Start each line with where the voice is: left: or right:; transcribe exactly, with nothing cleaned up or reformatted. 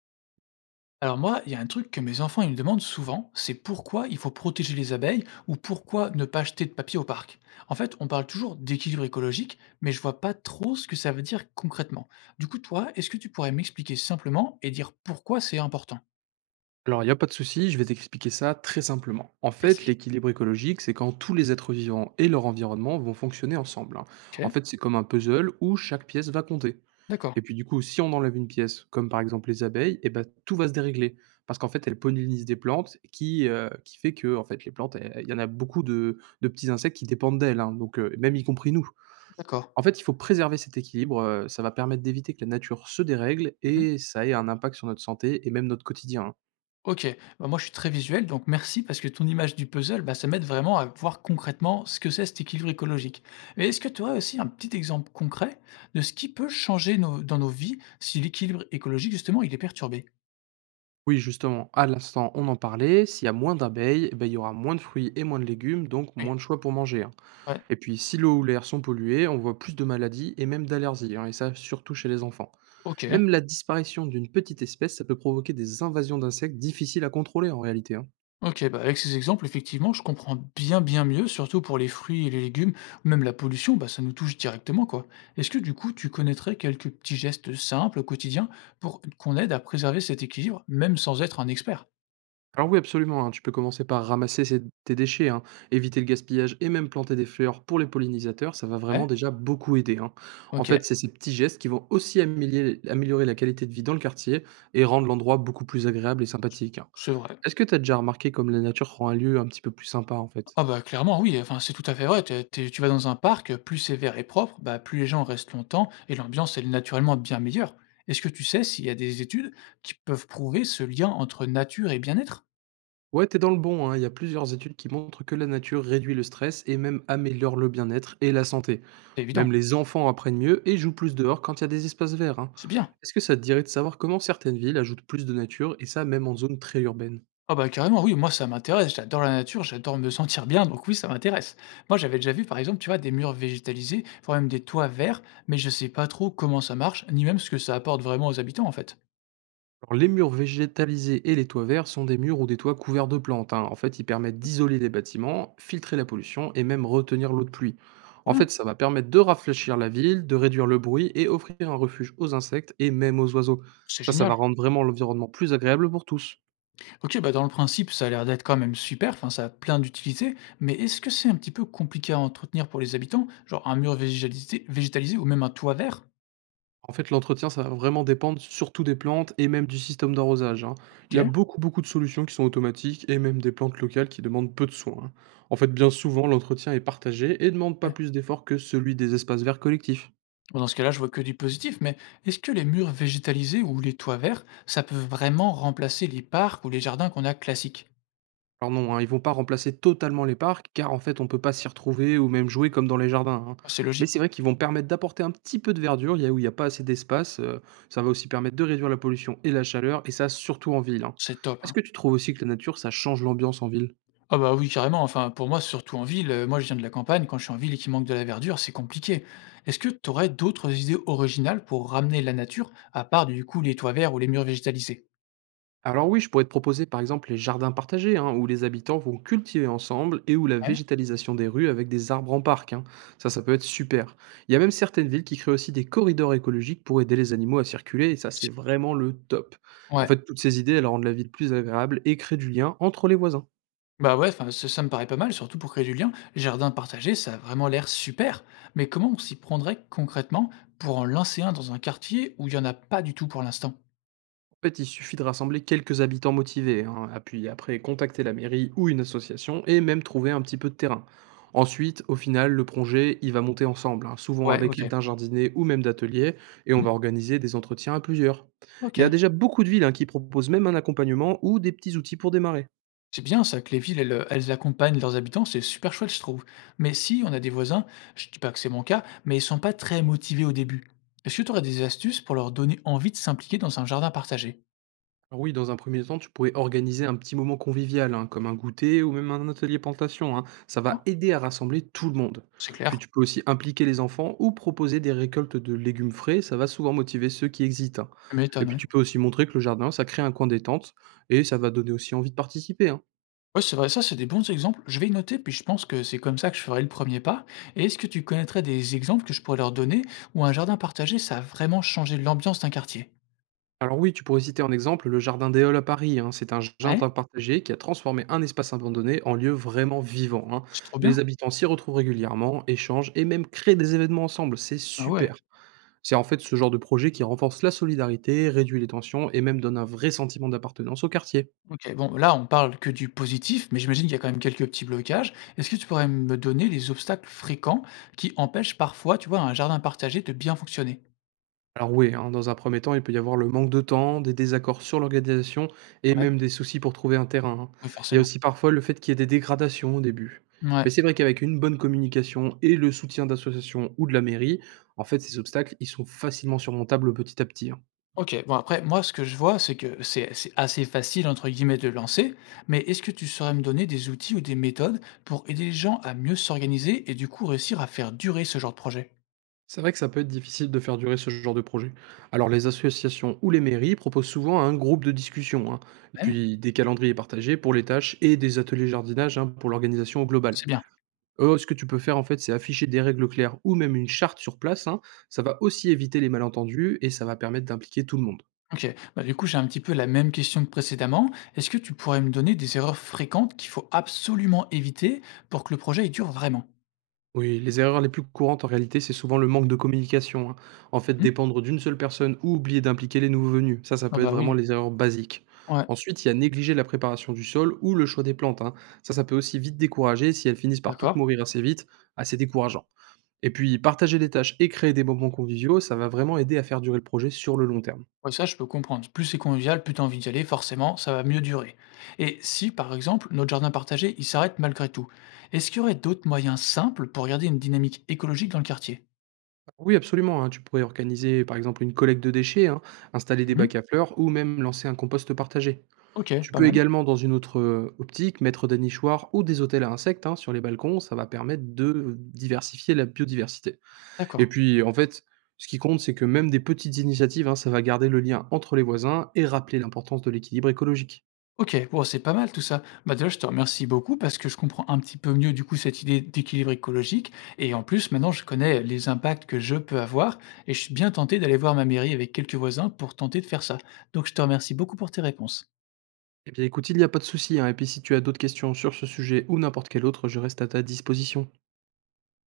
left: Alors moi, il y a un truc que mes enfants ils me demandent souvent, c'est pourquoi il faut protéger les abeilles ou pourquoi ne pas acheter de papier au parc. En fait, on parle toujours d'équilibre écologique, mais je vois pas trop ce que ça veut dire concrètement. Du coup, toi, est-ce que tu pourrais m'expliquer simplement et dire pourquoi c'est important?
right: Alors, il n'y a pas de souci, je vais t'expliquer ça très simplement. En fait,
left: Merci.
right: l'équilibre écologique, c'est quand tous les êtres vivants et leur environnement vont fonctionner ensemble, hein. En
left: Ok,
right: fait, c'est comme un puzzle où chaque pièce va compter.
left: d'accord,
right: Et puis du coup, si on enlève une pièce, comme par exemple les abeilles, eh ben, tout va se dérégler. Parce qu'en fait, elles pollinisent des plantes, qui, euh, qui fait que en fait, les plantes, elles- il y en a beaucoup de, de petits insectes qui dépendent d'elles, hein, donc, euh, même y compris nous.
left: d'accord.
right: En fait, il faut préserver cet équilibre, euh, ça va permettre d'éviter que la nature se dérègle
left: Mhm.
right: et ça ait un impact sur notre santé et même notre quotidien, hein.
left: OK. Bah, moi, je suis très visuel, donc merci parce que ton image du puzzle, bah, ça m'aide vraiment à voir concrètement ce que c'est cet équilibre écologique. Mais est-ce que tu aurais aussi un petit exemple concret de ce qui peut changer nos- dans nos vies si l'équilibre écologique, justement, il est perturbé?
right: Oui, justement, à l'instant, on en parlait, s'il y a moins d'abeilles, eh ben, il y aura moins de fruits et moins de légumes, donc
left: Oui.
right: moins de choix pour manger, hein.
left: Ouais.
right: Et puis, si l'eau ou l'air sont pollués, on voit plus de maladies et même d'allergies, hein, et ça surtout chez les enfants.
left: OK.
right: Même la disparition d'une petite espèce, ça peut provoquer des invasions d'insectes difficiles à contrôler en réalité, hein.
left: OK. Bah, avec ces exemples, effectivement, je comprends bien, bien mieux, surtout pour les fruits et les légumes, ou même la pollution, bah, ça nous touche directement, quoi. Est-ce que, du coup, tu connaîtrais quelques petits gestes simples au quotidien pour qu'on aide à préserver cet équilibre, même sans être un expert?
right: Alors oui, absolument, hein, tu peux commencer par ramasser ces- tes déchets, hein, éviter le gaspillage et même planter des fleurs pour les pollinisateurs, ça va vraiment
left: Ouais.
right: déjà beaucoup aider, hein. En
left: OK.
right: fait, c'est ces petits gestes qui vont aussi améliorer, améliorer la qualité de vie dans le quartier et rendre l'endroit beaucoup plus agréable et sympathique, hein.
left: C'est vrai.
right: Est-ce que tu as déjà remarqué comme la nature rend un lieu un petit peu plus sympa en fait?
left: Ah bah, clairement oui, enfin, c'est tout à fait vrai. Tu es tu vas dans un parc, heu, plus c'est vert et propre, bah, plus les gens restent longtemps et l'ambiance, elle est naturellement bien meilleure. Est-ce que tu sais s'il y a des études qui peuvent prouver ce lien entre nature et bien-être?
right: Ouais, t'es dans le bon, hein. Il y a plusieurs études qui montrent que la nature réduit le stress et même améliore le bien-être et la santé.
left: C'est
right: Même
left: évident,
right: les enfants apprennent mieux et jouent plus dehors quand il y a des espaces verts, hein.
left: c'est bien.
right: Est-ce que ça te dirait de savoir comment certaines villes ajoutent plus de nature et ça même en zone très urbaine?
left: Ah bah, carrément oui, moi ça m'intéresse, j'adore la nature, j'adore me sentir bien, donc oui, ça m'intéresse. Moi, j'avais déjà vu par exemple, tu vois, des murs végétalisés, voire même des toits verts, mais je sais pas trop comment ça marche, ni même ce que ça apporte vraiment aux habitants, en fait.
right: Alors, les murs végétalisés et les toits verts sont des murs ou des toits couverts de plantes, hein. En fait, ils permettent d'isoler les bâtiments, filtrer la pollution et même retenir l'eau de pluie.
left: Trop
right: En
left: bien,
right: fait, ça va permettre de rafraîchir la ville, de réduire le bruit et offrir un refuge aux insectes et même aux oiseaux.
left: c'est
right: Ça, ça va
left: génial.
right: rendre vraiment l'environnement plus agréable pour tous.
left: OK, bah, dans le principe, ça a l'air d'être quand même super, enfin, ça a plein d'utilités, mais est-ce que c'est un petit peu compliqué à entretenir pour les habitants? Genre un mur végétalisé végétalisé ou même un toit vert?
right: En fait, l'entretien, ça va vraiment dépendre surtout des plantes et même du système d'arrosage, hein. Il y a
left: OK,
right: beaucoup, beaucoup de solutions qui sont automatiques et même des plantes locales qui demandent peu de soins, hein. En fait, bien souvent, l'entretien est partagé et demande pas
left: ouais.
right: plus d'efforts que celui des espaces verts collectifs.
left: Bon, dans ce cas-là, je vois que du positif, mais est-ce que les murs végétalisés ou les toits verts, ça peut vraiment remplacer les parcs ou les jardins qu'on a classiques?
right: Alors non, hein, ils vont pas remplacer totalement les parcs, car en fait, on peut pas s'y retrouver ou même jouer comme dans les jardins, hein.
left: Ah, c'est
right: Mais
left: logique,
right: c'est vrai qu'ils vont permettre d'apporter un petit peu de verdure, il y a où il n'y a pas assez d'espace. Euh, ça va aussi permettre de réduire la pollution et la chaleur, et ça surtout en ville, hein.
left: c'est top,
right: Est-ce
left: hein.
right: que tu trouves aussi que la nature, ça change l'ambiance en ville?
left: Ah bah oui, carrément. Enfin, pour moi, surtout en ville. euh, Moi, je viens de la campagne. Quand je suis en ville et qu'il manque de la verdure, c'est compliqué. Est-ce que tu aurais d'autres idées originales pour ramener la nature, à part du coup les toits verts ou les murs végétalisés?
right: Alors oui, je pourrais te proposer par exemple les jardins partagés, hein, où les habitants vont cultiver ensemble et où la
left: Ouais.
right: végétalisation des rues avec des arbres en parc, hein. Ça, ça peut être super. Il y a même certaines villes qui créent aussi des corridors écologiques pour aider les animaux à circuler, et ça, c'est
left: c'est-
right: vraiment le top. En
left: Ouais.
right: fait, toutes ces idées, elles rendent la ville plus agréable et créent du lien entre les voisins.
left: Bah ouais, enfin, ça, ça me paraît pas mal, surtout pour créer du lien. Jardin partagé, ça a vraiment l'air super. Mais comment on s'y prendrait concrètement pour en lancer un dans un quartier où il n'y en a pas du tout pour l'instant?
right: En fait, il suffit de rassembler quelques habitants motivés, hein, ah, puis après contacter la mairie ou une association et même trouver un petit peu de terrain. Ensuite, au final, le projet, il va monter ensemble, hein, souvent
left: Ouais,
right: avec l'aide
left: ok.
right: d'un jardinier ou même d'atelier, et on
left: Mhm.
right: va organiser des entretiens à plusieurs.
left: Ok.
right: Il y a déjà beaucoup de villes, hein, qui proposent même un accompagnement ou des petits outils pour démarrer.
left: C'est bien ça que les villes, elles, heu, elles accompagnent leurs habitants, c'est super chouette, je trouve. Mais si on a des voisins, je dis pas que c'est mon cas, mais ils sont pas très motivés au début. Est-ce que tu aurais des astuces pour leur donner envie de s'impliquer dans un jardin partagé?
right: Alors oui, dans un premier temps, tu pourrais organiser un petit moment convivial, hein, comme un goûter ou même un atelier plantation, hein. Ça va
left: Ah,
right: aider à rassembler tout le monde.
left: c'est
right: Puis
left: clair,
right: tu peux aussi impliquer les enfants ou proposer des récoltes de légumes frais. Ça va souvent motiver ceux qui hésitent, hein.
left: tu
right: Et
left: m'étonnes,
right: puis
left: ouais.
right: tu peux aussi montrer que le jardin, ça crée un coin détente et ça va donner aussi envie de participer, hein.
left: Ouais, c'est vrai, ça, c'est des bons exemples. Je vais y noter, puis je pense que c'est comme ça que je ferai le premier pas. Et est-ce que tu connaîtrais des exemples que je pourrais leur donner où un jardin partagé, ça a vraiment changé l'ambiance d'un quartier?
right: Alors oui, tu pourrais citer en exemple le jardin des Halles à Paris, hein. C'est un jardin
left: Ouais,
right: partagé qui a transformé un espace abandonné en lieu vraiment vivant, hein.
left: c'est trop
right: Les
left: bien.
right: habitants s'y retrouvent régulièrement, échangent et même créent des événements ensemble. C'est
left: Ah
right: super.
left: ouais.
right: C'est en fait ce genre de projet qui renforce la solidarité, réduit les tensions et même donne un vrai sentiment d'appartenance au quartier.
left: OK, bon, là, on parle que du positif, mais j'imagine qu'il y a quand même quelques petits blocages. Est-ce que tu pourrais me donner les obstacles fréquents qui empêchent parfois, tu vois, un jardin partagé de bien fonctionner?
right: Alors oui, hein, dans un premier temps, il peut y avoir le manque de temps, des désaccords sur l'organisation et
left: Ouais,
right: même des soucis pour trouver un terrain, hein.
left: oui,
right: Il y a
left: forcément.
right: aussi parfois le fait qu'il y ait des dégradations au début. Mais
left: Ouais.
right: c'est vrai qu'avec une bonne communication et le soutien d'associations ou de la mairie, en fait, ces obstacles, ils sont facilement surmontables petit à petit, hein.
left: OK, bon, après, moi, ce que je vois, c'est que c'est c'est «assez facile» entre guillemets de lancer, mais est-ce que tu saurais me donner des outils ou des méthodes pour aider les gens à mieux s'organiser et du coup réussir à faire durer ce genre de projet?
right: C'est vrai que ça peut être difficile de faire durer ce genre de projet. Alors les associations ou les mairies proposent souvent un groupe de discussion, hein, et
left: Ouais,
right: puis des calendriers partagés pour les tâches et des ateliers jardinage, hein, pour l'organisation globale.
left: c'est bien.
right: Euh, ce que tu peux faire en fait, c'est afficher des règles claires ou même une charte sur place, hein. Ça va aussi éviter les malentendus et ça va permettre d'impliquer tout le monde.
left: OK. Bah, du coup, j'ai un petit peu la même question que précédemment. Est-ce que tu pourrais me donner des erreurs fréquentes qu'il faut absolument éviter pour que le projet il dure vraiment?
right: Oui, les erreurs les plus courantes en réalité, c'est souvent le manque de communication, hein. En fait,
left: Mmh?
right: dépendre d'une seule personne ou oublier d'impliquer les nouveaux venus. Ça, ça
left: Ah
right: peut être
left: bah
right: vraiment
left: oui.
right: les erreurs basiques.
left: Ouais,
right: Ensuite, il y a négliger la préparation du sol ou le choix des plantes, hein. Ça, ça peut aussi vite décourager si elles finissent par toutes
left: d'accord.
right: mourir assez vite, assez décourageant. Et puis, partager les tâches et créer des moments conviviaux, ça va vraiment aider à faire durer le projet sur le long terme.
left: Ouais, ça, je peux comprendre. Plus c'est convivial, plus t'as envie d'y aller, forcément, ça va mieux durer. Et si, par exemple, notre jardin partagé, il s'arrête malgré tout, est-ce qu'il y aurait d'autres moyens simples pour garder une dynamique écologique dans le quartier?
right: Oui, absolument, hein. Tu pourrais organiser, par exemple, une collecte de déchets, hein, installer des
left: Mmh.
right: bacs à fleurs ou même lancer un compost partagé.
left: OK,
right: Tu
left: pas
right: peux
left: mal.
right: également, dans une autre, heu, optique, mettre des nichoirs ou des hôtels à insectes, hein, sur les balcons. Ça va permettre de diversifier la biodiversité et
left: D'accord.
right: puis, en fait, ce qui compte, c'est que même des petites initiatives, hein, ça va garder le lien entre les voisins et rappeler l'importance de l'équilibre écologique.
left: OK, bon, c'est pas mal tout ça. Bah, déjà, je te remercie beaucoup parce que je comprends un petit peu mieux, du coup, cette idée d'équilibre écologique et en plus, maintenant, je connais les impacts que je peux avoir et je suis bien tenté d'aller voir ma mairie avec quelques voisins pour tenter de faire ça. Donc, je te remercie beaucoup pour tes réponses.
right: Eh bien, écoute, il n'y a pas de souci, hein, et puis si tu as d'autres questions sur ce sujet ou n'importe quel autre, je reste à ta disposition.